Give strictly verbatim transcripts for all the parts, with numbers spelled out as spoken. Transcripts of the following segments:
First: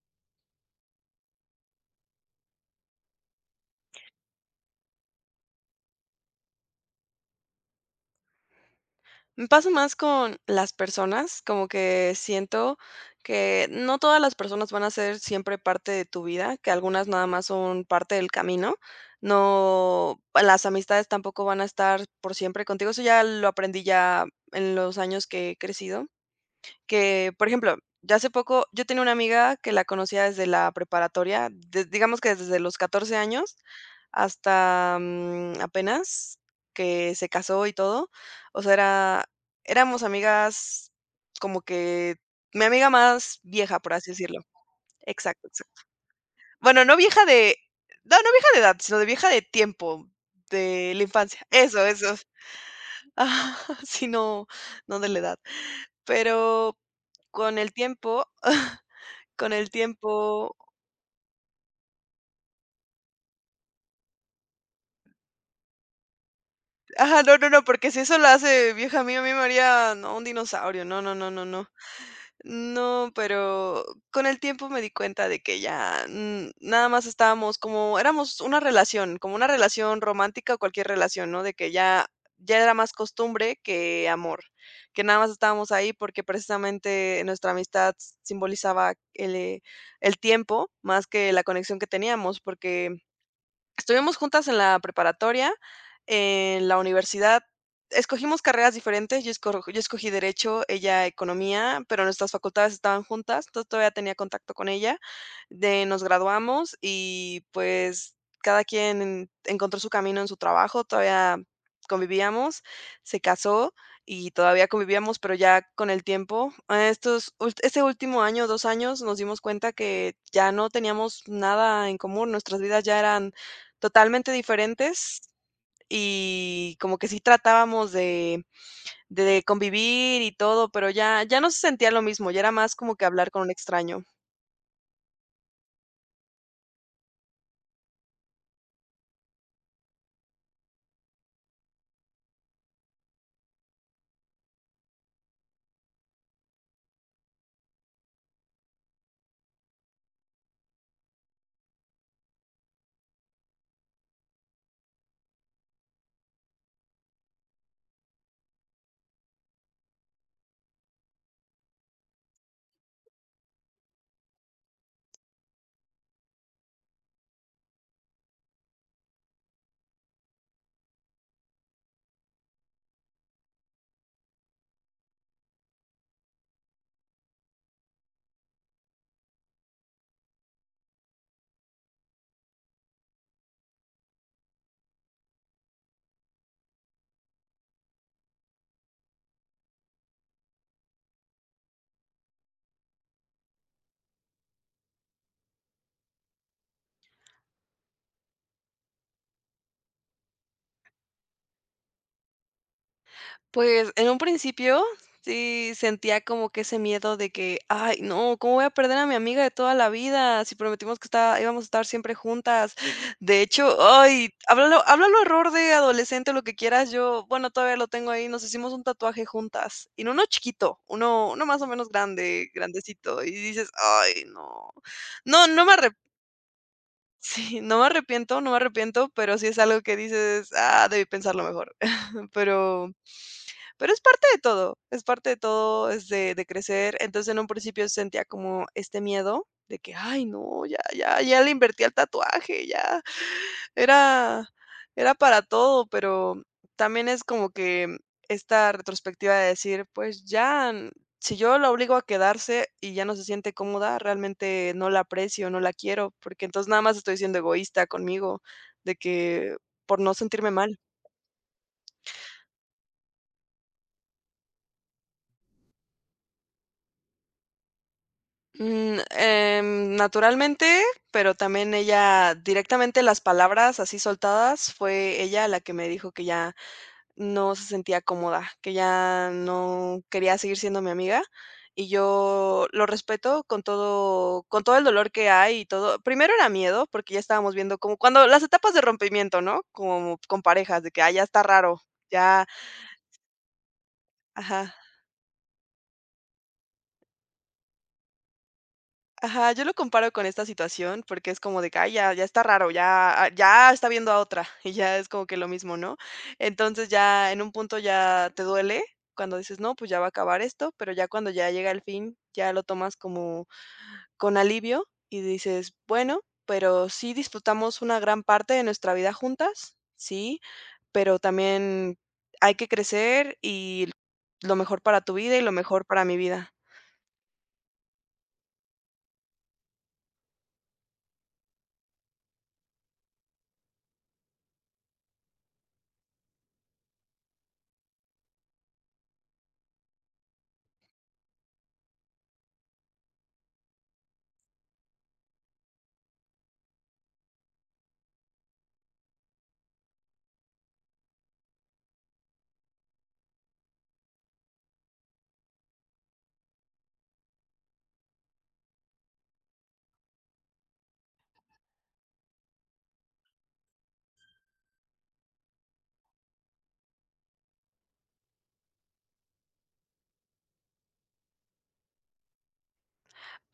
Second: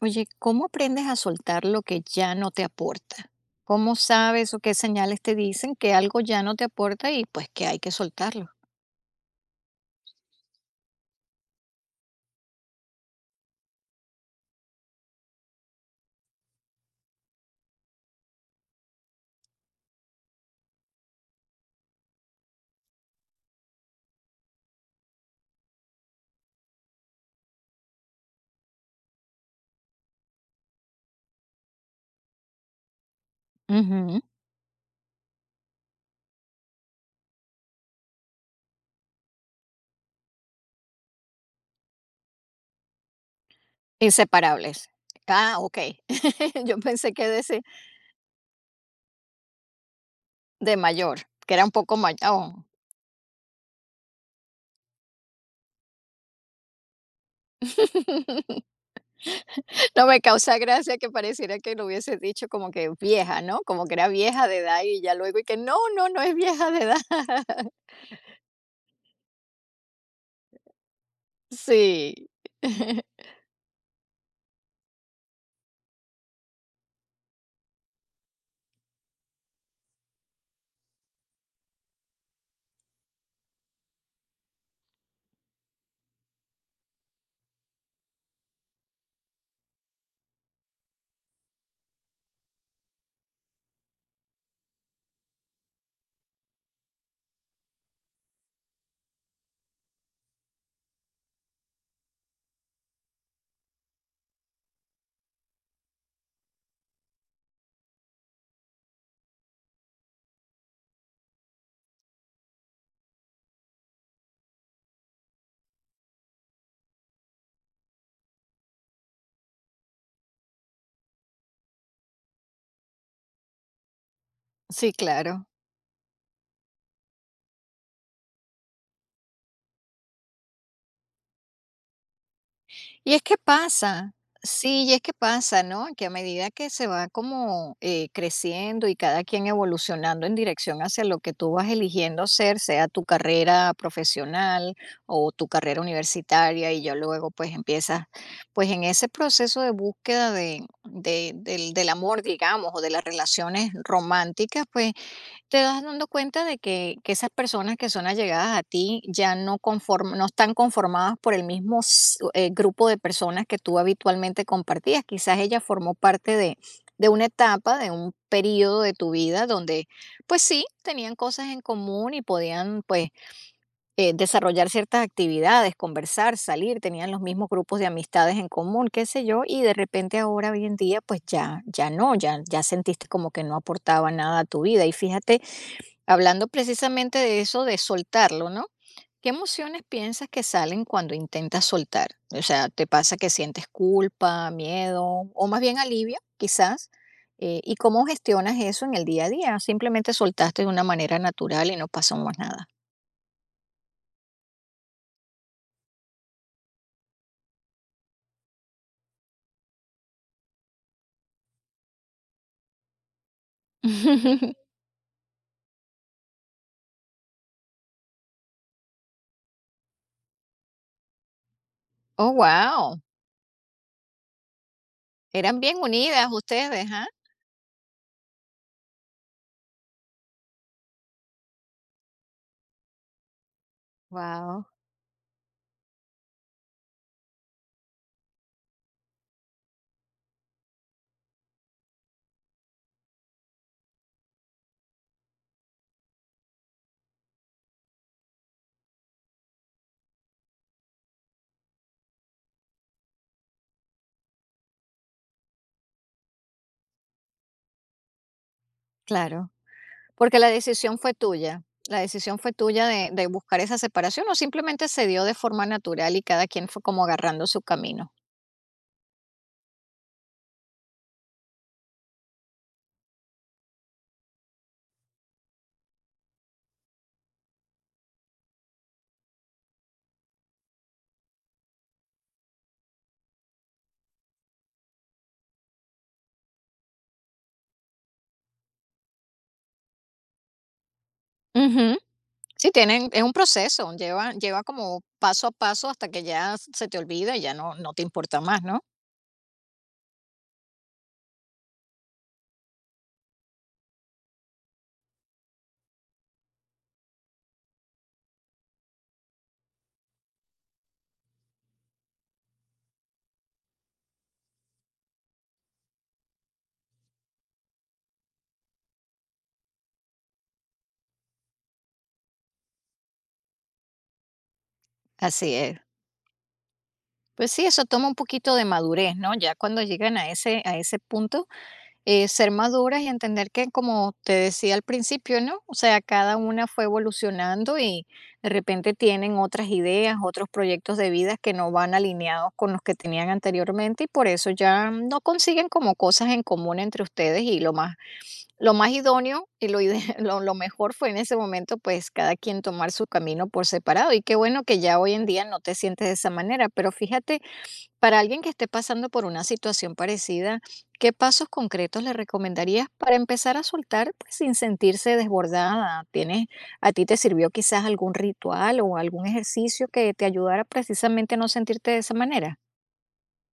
Oye, ¿cómo aprendes a soltar lo que ya no te aporta? ¿Cómo sabes o qué señales te dicen que algo ya no te aporta y pues que hay que soltarlo? Me pasa más con las personas, como que siento que no todas las personas van a ser siempre parte de tu vida, que algunas nada más son parte del camino. No, las amistades tampoco van a estar por siempre contigo. Eso ya lo aprendí ya en los años que he crecido. Que, por ejemplo, ya hace poco yo tenía una amiga que la conocía desde la preparatoria, de digamos que desde los catorce años Ujú. hasta, mm, apenas que se casó y todo. O sea, era éramos amigas, como que mi amiga más vieja, por así decirlo. Inseparables. Exacto, Ah, ok. exacto. Yo Bueno, no pensé vieja que de, de ese- no, no vieja de edad, sino de vieja de tiempo, de de la mayor, infancia. que era un Eso, poco eso. mayor. Ajá, sí, no, no de la edad. Pero con el tiempo Con el No me tiempo, causa gracia que pareciera que lo hubiese dicho como que vieja, ¿no? Como que era vieja de edad y ya luego y que no, no, no es vieja de edad. ajá, no, no, no, porque si eso lo hace vieja mía, a mí me haría, no, un dinosaurio, no, no, no, no, no. Sí. No, pero con el tiempo me di cuenta de que ya, mm, nada más estábamos como éramos una relación, como una relación romántica o cualquier relación, ¿no? De que ya ya era más costumbre que amor, que nada más estábamos ahí porque precisamente nuestra amistad simbolizaba el, eh, el tiempo más que la conexión que teníamos, porque estuvimos juntas en la preparatoria, en la universidad escogimos carreras diferentes, yo esco yo escogí derecho, ella economía, pero nuestras facultades estaban juntas, entonces todavía tenía contacto con ella. De nos graduamos y, pues, cada quien encontró su camino en su trabajo, todavía convivíamos, se casó y todavía convivíamos, pero ya con el tiempo, eh, estos ult este último año, dos años, nos dimos cuenta que ya no teníamos nada en común, nuestras vidas ya eran totalmente Sí, diferentes, claro. y como que sí tratábamos de de convivir y todo, pero ya ya no se sentía lo mismo, ya era más como que Y es hablar que con un extraño. pasa, sí, y es que pasa, ¿no? Que a medida que se va como eh, creciendo y cada quien evolucionando en dirección hacia lo que tú vas eligiendo ser, sea tu carrera profesional o tu carrera universitaria, y ya luego pues empiezas pues en ese proceso de búsqueda de, de- del, del amor, digamos, o de las relaciones románticas, pues te das dando cuenta de que, que esas personas que son allegadas a ti ya no, conform- no están conformadas por el mismo s- eh, grupo de personas que tú habitualmente compartías. Quizás ella formó parte de, de una etapa, de un periodo de tu vida donde, pues sí, tenían cosas en común y podían, pues, eh, desarrollar ciertas actividades, conversar, salir, tenían los mismos grupos de amistades en común, qué sé yo, y de repente ahora, hoy en día, pues ya, ya no, ya, ya sentiste como que no aportaba nada a tu vida. Y fíjate, hablando precisamente de eso de soltarlo, ¿no? ¿Qué emociones piensas que salen cuando intentas soltar? O sea, ¿te pasa que sientes culpa, miedo o más bien alivio, quizás? Eh, ¿y cómo gestionas eso en el día a día? Simplemente soltaste de una manera natural y no pasó más nada. Pues, en un principio sí sentía como que ese miedo de que: "Ay, no, ¿cómo voy a perder a mi amiga de toda la vida? Si prometimos que está íbamos a estar siempre juntas". De hecho, ay, háblalo háblalo, error de adolescente, lo que quieras, yo, bueno, todavía lo tengo ahí, nos hicimos un tatuaje juntas, y no uno chiquito, uno uno más o menos Oh, grande, wow. grandecito, y dices: "Ay, no". No, Eran no me bien arrep unidas ustedes, ¿ah? sí, no me arrepiento, no me arrepiento, pero sí es algo que dices: "Ah, debí pensarlo mejor". Pero pero es parte de Wow, todo, es parte de todo, es de de crecer. Entonces, en un principio sentía como este miedo de que: "Ay, no, ya ya ya le invertí al tatuaje, ya era era para todo", pero también es como que esta retrospectiva de decir: "Pues ya, n- si yo la obligo a quedarse y ya no se siente cómoda, realmente no la aprecio, no la quiero", porque entonces nada más estoy siendo egoísta conmigo, de claro. que por no Porque la sentirme mal. decisión fue tuya. La decisión fue tuya de, de buscar esa separación o simplemente se dio de forma natural y cada quien fue como agarrando su camino. Mm, em, naturalmente, pero también ella directamente, las palabras así soltadas, fue ella la que me dijo que ya no se sentía cómoda, que ya no quería seguir siendo mi amiga. Y yo lo respeto con todo, con todo el dolor que hay y todo. Primero era miedo, porque ya estábamos viendo como cuando las etapas de rompimiento, ¿no? Como con parejas, de que ah, ya está raro, Ujú. ya, Sí, tienen es un proceso, lleva lleva ajá. como paso a paso hasta que ya se te olvida y ya no no te importa más, ¿no? Ajá, yo lo comparo con esta situación, porque es como de que: "Ay, ya ya está raro, ya a ya está viendo a otra", y ya es como que lo mismo, ¿no? Entonces, ya en un punto ya te duele cuando dices: "No, pues ya va a acabar esto", pero ya cuando ya llega el fin, ya lo tomas como con alivio y dices: "Bueno, pero sí disfrutamos una gran parte de nuestra vida juntas, sí, pero también hay que crecer y lo mejor para tu vida y lo Así es. mejor para mi vida". Pues sí, eso toma un poquito de madurez, ¿no? Ya cuando llegan a ese a ese punto, eh, ser maduras y entender que, como te decía al principio, ¿no? O sea, cada una fue evolucionando y de repente tienen otras ideas, otros proyectos de vida que no van alineados con los que tenían anteriormente y por eso ya no consiguen como cosas en común entre ustedes y lo más, lo más idóneo y lo ide lo lo mejor fue en ese momento, pues, cada quien tomar su camino por separado, y qué bueno que ya hoy en día no te sientes de esa manera. Pero fíjate, para alguien que esté pasando por una situación parecida, ¿qué pasos concretos le recomendarías para empezar a soltar, pues, sin sentirse desbordada? ¿Tienes, a ti te sirvió quizás algún ritual o algún ejercicio que te ayudara precisamente a no sentirte de esa manera?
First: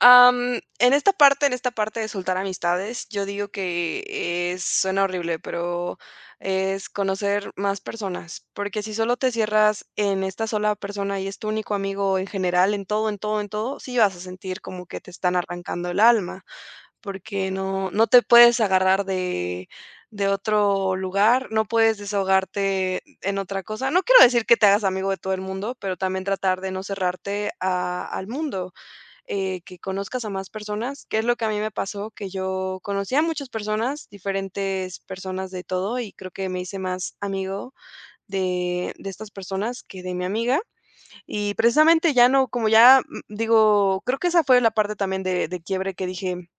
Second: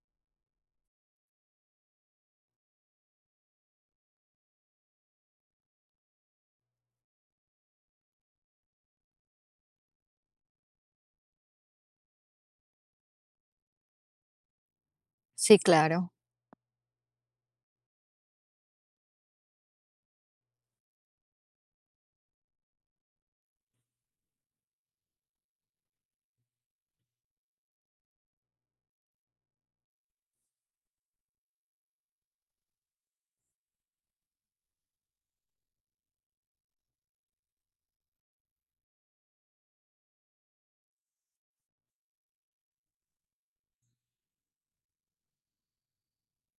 Am, en esta parte en esta parte de soltar amistades, yo digo que es, suena horrible, pero es conocer más personas, porque si solo te cierras en esta sola persona y es tu único amigo en general, en todo, en todo, en todo, sí vas a sentir como que te están Sí, arrancando el claro. alma, porque no no te puedes agarrar de de otro lugar, no puedes desahogarte en otra cosa. No quiero decir que te hagas amigo de todo el mundo, pero también tratar de no cerrarte a al mundo, eh, que conozcas a más personas, que es lo que a mí me pasó, que yo conocí a muchas personas, diferentes personas de todo, y creo que me hice más amigo de, de estas personas que de mi amiga. Y precisamente ya no, como ya, mm, digo, creo que esa fue la parte también de, de quiebre, que dije,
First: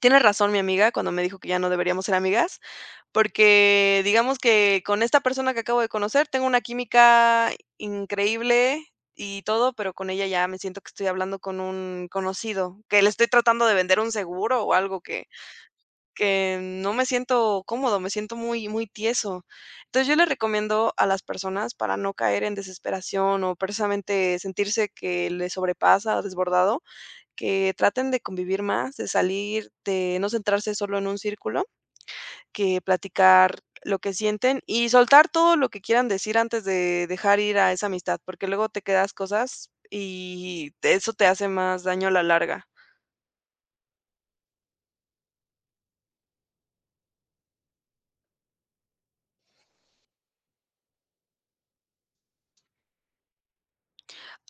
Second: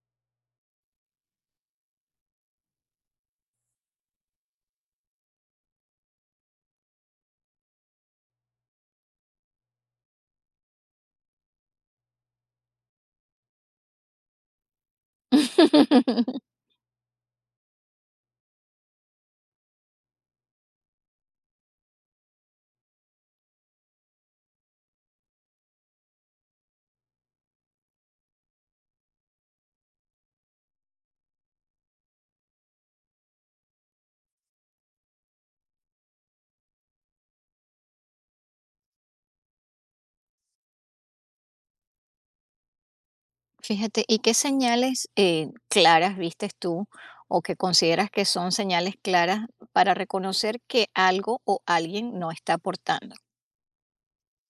tiene razón mi amiga cuando me dijo que ya no deberíamos ser amigas, porque, digamos que con esta persona que acabo de conocer, tengo una química increíble y todo, pero con ella ya me siento que estoy hablando con un conocido, que le estoy tratando de vender un seguro o algo, que que no me siento cómodo, me siento muy muy tieso. Entonces, yo le recomiendo a las personas, para no caer en desesperación o precisamente sentirse que le sobrepasa o desbordado, que traten de convivir más, de salir, de no centrarse solo en un círculo, que platicar lo que sienten y soltar todo lo que quieran decir antes de dejar ir a esa amistad, porque luego te quedas cosas y te- eso te hace más daño a la larga. Fíjate, ¿y qué señales eh, claras vistes tú o que consideras que son señales claras para reconocer que algo o alguien no está aportando?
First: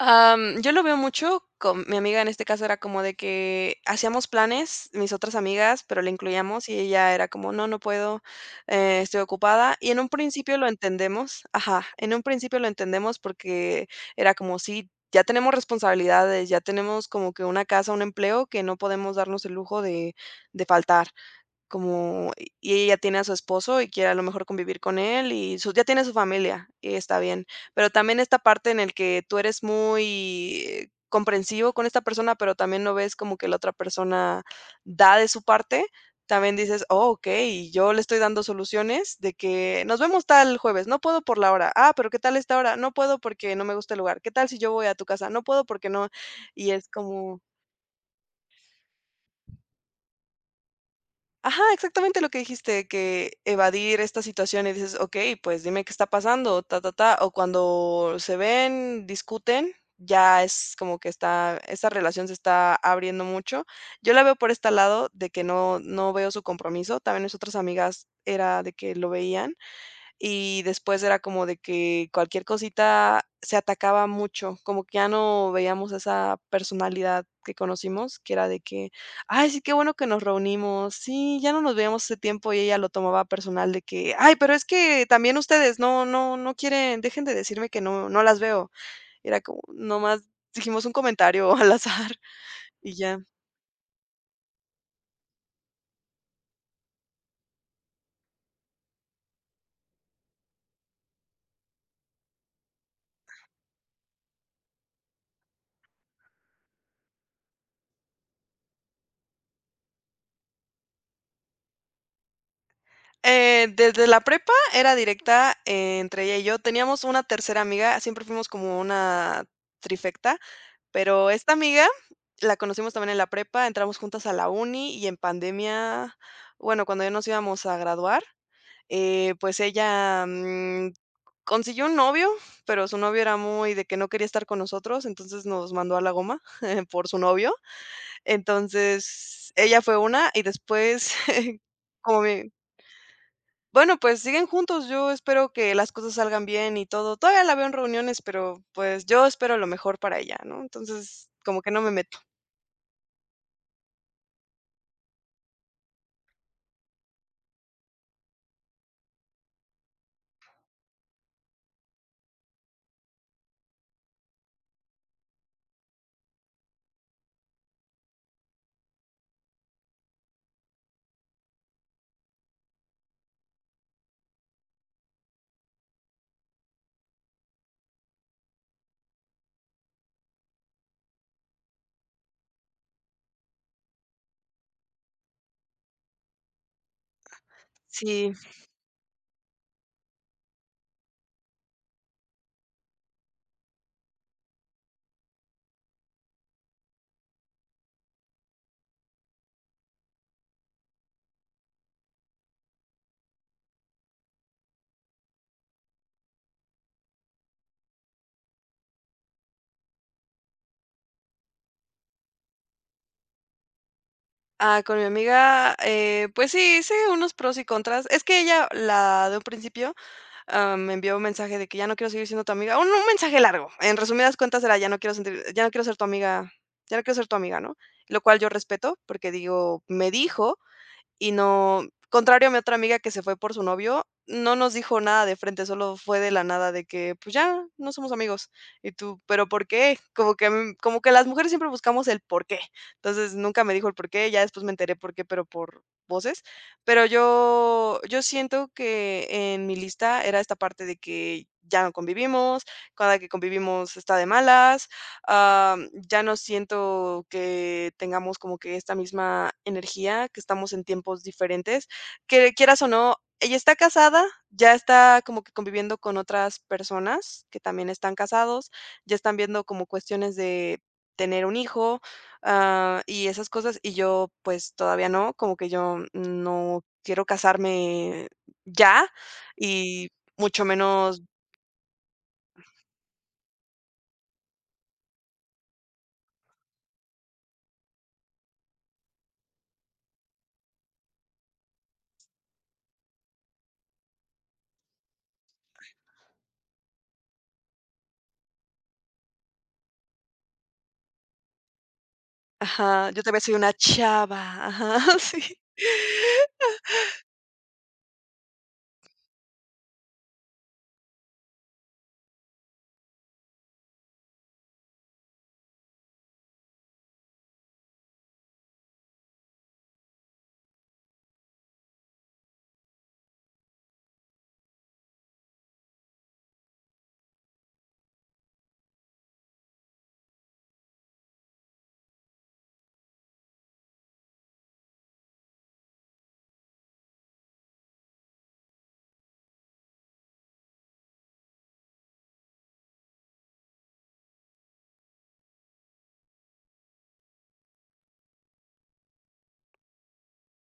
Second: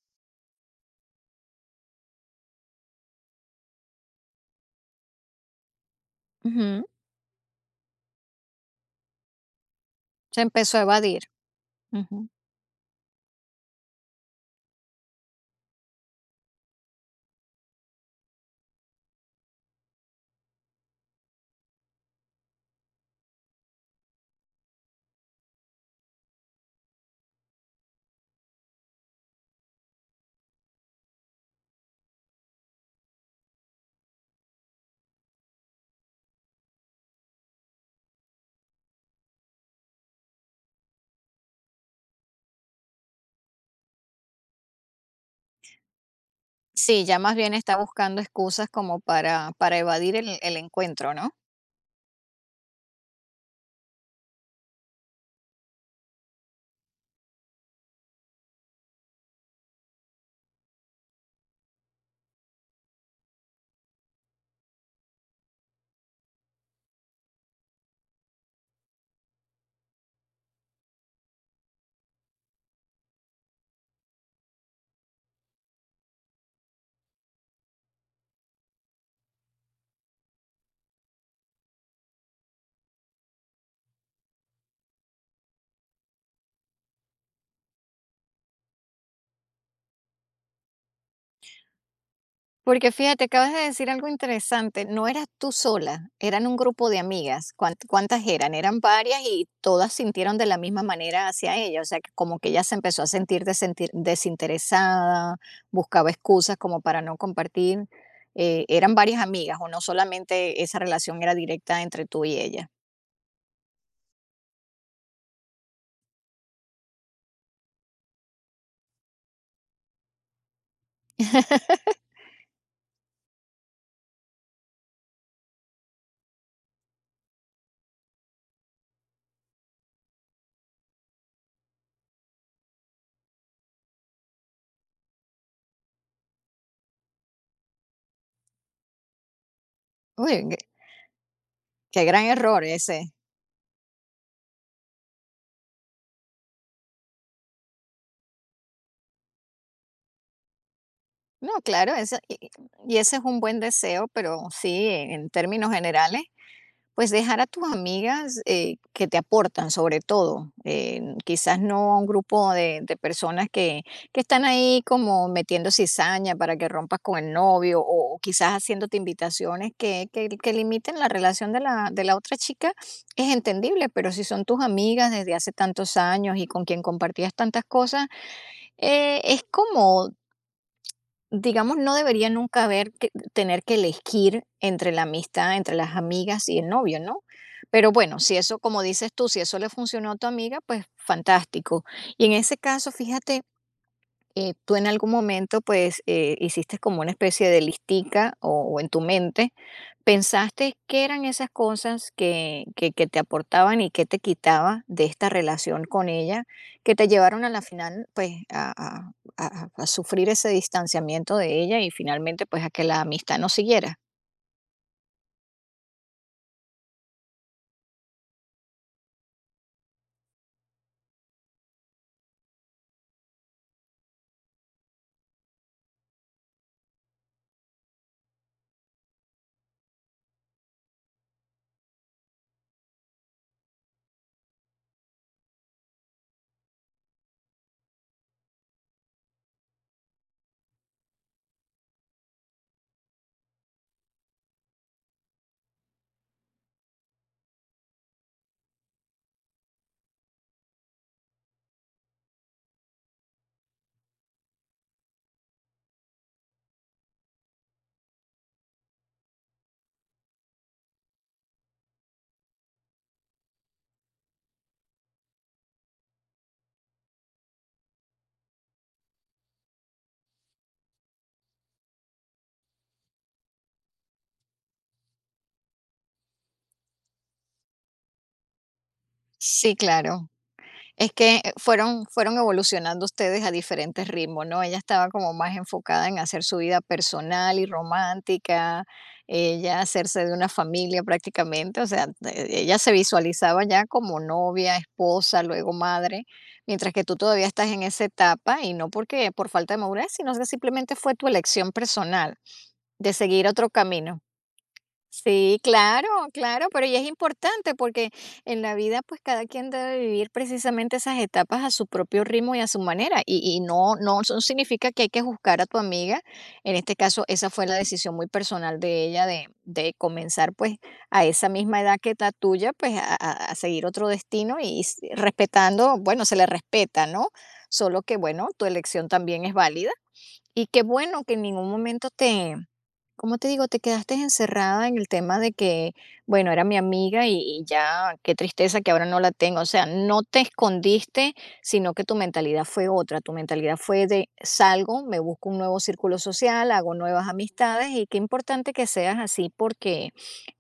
Am, yo lo veo mucho con mi amiga, en este caso era como de que hacíamos planes, mis otras amigas, pero le incluíamos, y Ujú. ella era como, no, no puedo, eh, estoy ocupada. Y en un Se principio lo empezó a evadir. entendemos, ajá, en un Ujú. principio lo entendemos, porque era como, sí, ya tenemos responsabilidades, ya tenemos como que una casa, un empleo, que no podemos darnos el lujo de, de faltar. Como y ella tiene a su esposo y quiere a lo mejor convivir con él y su, ya tiene su familia y está bien. Pero también esta parte en el que tú eres muy, eh, comprensivo con esta persona, pero también no ves como que la otra persona da de su parte, también dices: "Oh, okey, yo le estoy dando soluciones de que nos vemos tal jueves, no puedo por la hora. Ah, pero ¿qué tal esta hora? No puedo porque no me gusta el lugar. ¿Qué tal si yo voy a tu casa? No puedo porque no". Y es Sí, ya más como bien está buscando excusas como para, para evadir el, el encuentro, ¿no? ajá, exactamente lo que dijiste, que evadir esta situación y dices: "Okey, pues dime qué está pasando, ta, ta, ta", o cuando se ven, discuten, ya es como que está esa relación se está abriendo mucho. Yo la veo por este lado de que no no veo su compromiso. También mis otras amigas era de que lo veían, y después era como de que cualquier cosita se atacaba mucho, como que ya no veíamos esa personalidad que conocimos, que era de que: "Ay, sí, qué bueno que nos reunimos. Sí, ya no nos veíamos hace tiempo", y ella lo tomaba personal de que: "Ay, pero es que también ustedes no no no quieren, dejen de decirme que no no las veo". Era como, nomás dijimos un comentario al azar, Porque y ya. fíjate, acabas de decir algo interesante, no eras tú sola, eran un grupo de amigas. ¿Cuán- ¿Cuántas eran? Eran varias y todas sintieron de la misma manera hacia ella, o sea, que como que ella se empezó a sentir, desentir- desinteresada, buscaba excusas como para no compartir. Eh, ¿eran varias amigas o no solamente esa relación era directa entre tú y ella? Eh, desde la prepa era directa, eh, entre ella y yo. Teníamos una tercera amiga, siempre fuimos como una trifecta. Pero esta amiga la conocimos también en la prepa, entramos juntas a la uni, y en pandemia, bueno, cuando ya nos íbamos a graduar, eh, pues ella, mm, consiguió un novio, pero su novio era muy de que no quería estar con nosotros, entonces nos mandó a la goma por su novio. Entonces, ella fue una, Uy, y qué, después, qué como gran mi, error ese. bueno, pues siguen juntos, yo espero que las cosas salgan bien y todo. Todavía la veo en reuniones, pero, pues, yo espero lo mejor para ella, ¿no? Entonces, No, como que no me claro, meto. ese- y y- ese es un buen deseo, pero sí, en en términos generales, pues dejar a tus amigas eh, que te aportan sobre todo, eh, quizás no a un grupo de, de personas que, que están ahí como metiendo cizaña para que rompas con el novio o, o quizás haciéndote invitaciones que, que, que limiten la relación de la, de la otra chica, es entendible, pero si son tus amigas desde hace tantos años y con quien compartías tantas cosas, eh, es como, digamos, no debería nunca haber que tener que elegir entre la amistad, entre las amigas y el novio, ¿no? Pero bueno, Sí, si eso, como dices tú, si eso le funcionó a tu amiga, pues fantástico. Y en ese caso, fíjate, eh, tú en algún momento, pues, eh, hiciste como una especie de listica o, o en tu mente, pensaste qué eran esas cosas que, que, que te aportaban y qué te quitaba de esta relación con ella, que te llevaron a la final, pues, a, a- a- a sufrir ese distanciamiento de ella y finalmente, pues, a que la amistad no siguiera. ah, con mi amiga, eh, pues sí, hice unos pros y contras. Es que ella, la de un principio, ah, me envió un mensaje de que ya no quiero seguir siendo tu amiga. Un, un mensaje largo. En resumidas cuentas era ya no quiero sentir, ya no quiero ser tu amiga, ya no quiero ser tu amiga, ¿no? Lo cual yo respeto, porque digo, me dijo. Y no, contrario a mi otra amiga que se fue por su novio, no nos dijo nada de frente, solo fue de la nada de que: "Pues ya, no somos amigos". Y tú: "¿Pero por qué?". Como que a mí, como que las mujeres siempre buscamos el por qué. Entonces, nunca me dijo el por qué, ya después me enteré por qué, pero por voces. Pero yo yo siento que en mi lista era esta parte de que ya no convivimos, cada que convivimos está de malas, am, ya no siento que tengamos como que esta misma energía, que estamos en tiempos diferentes, que quieras o no, ella está casada, ya está como que conviviendo con otras personas que también están casados, ya están viendo como cuestiones de tener un hijo, ah, y esas cosas, y yo pues todavía no, como que yo no quiero casarme ya, Sí, y claro. mucho Es menos, que fueron fueron evolucionando ustedes a diferentes ritmos, ¿no? Ella estaba como más enfocada en hacer su vida personal y romántica, ella hacerse de una familia prácticamente, o sea, eh, ella se visualizaba ya como novia, esposa, luego madre, mientras que tú todavía estás en esa etapa y no porque por falta de madurez, sino que simplemente fue tu elección personal ajá, de yo todavía seguir soy otro una camino. chava, ajá, sí. Sí, claro, claro, pero y es importante porque en la vida pues cada quien debe vivir precisamente esas etapas a su propio ritmo y a su manera y, y no, no, eso no significa que hay que juzgar a tu amiga, en este caso esa fue la decisión muy personal de ella de, de comenzar pues a esa misma edad que la tuya pues a, a- a seguir otro destino y s- respetando, bueno, se le respeta, ¿no? Solo que bueno, tu elección también es válida y qué bueno que en ningún momento, como te digo, te quedaste encerrada en el tema de que, bueno, era mi amiga y, y ya, qué tristeza que ahora no la tengo. O sea, no te escondiste, sino que tu mentalidad fue otra. Tu mentalidad fue de salgo, me busco un nuevo círculo social, hago nuevas amistades y qué importante que seas así porque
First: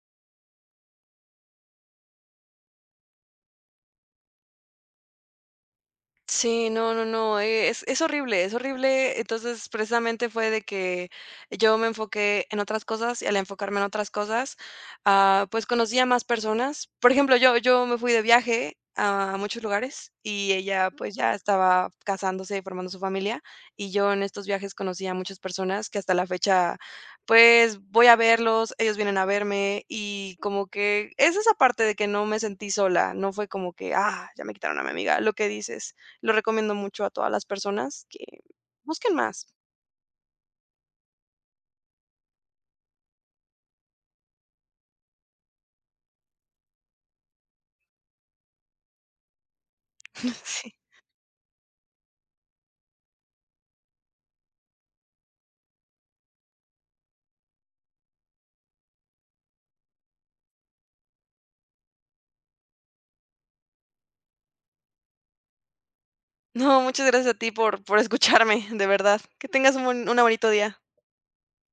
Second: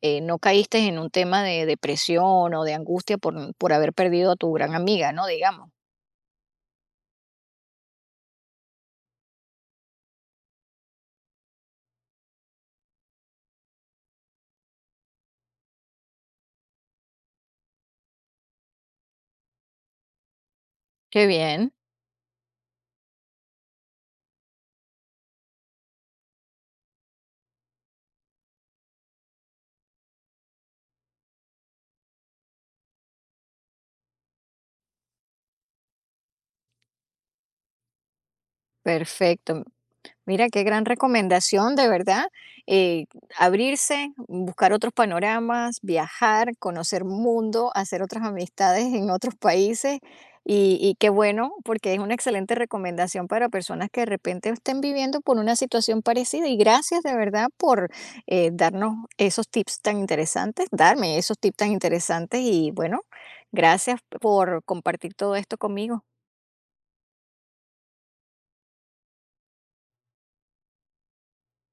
eh, no caíste en un tema de depresión o de angustia por, por haber perdido a tu gran amiga, ¿no? Digamos. Sí, no, no, no, eh, es es horrible, es horrible. Entonces, precisamente fue de que yo me enfoqué en otras cosas, y al enfocarme en otras cosas, ah, pues conocí a más personas. Por ejemplo, yo yo me fui de viaje a muchos lugares, y ella, pues, Qué ya bien, estaba casándose y formando su familia, y yo en estos viajes conocí a muchas personas que hasta la fecha, pues, voy a verlos, ellos vienen a verme, y como que es esa parte de que no me sentí sola, no fue como que: "Ah, ya me quitaron a mi amiga", lo que dices. Lo recomiendo mucho a todas las personas que busquen más. perfecto. Mira, qué gran recomendación, de verdad. Eh, abrirse, buscar otros panoramas, viajar, conocer mundo, hacer otras amistades en otros países. Sí. Y, y qué bueno, porque es una excelente recomendación para personas que de repente estén viviendo por una situación parecida. Y gracias de verdad por, eh, darnos esos tips tan interesantes, darme esos tips tan interesantes. Y bueno, gracias por compartir todo esto conmigo. No, muchas gracias a ti por por escucharme, de verdad. Que tengas un buen una bonito día.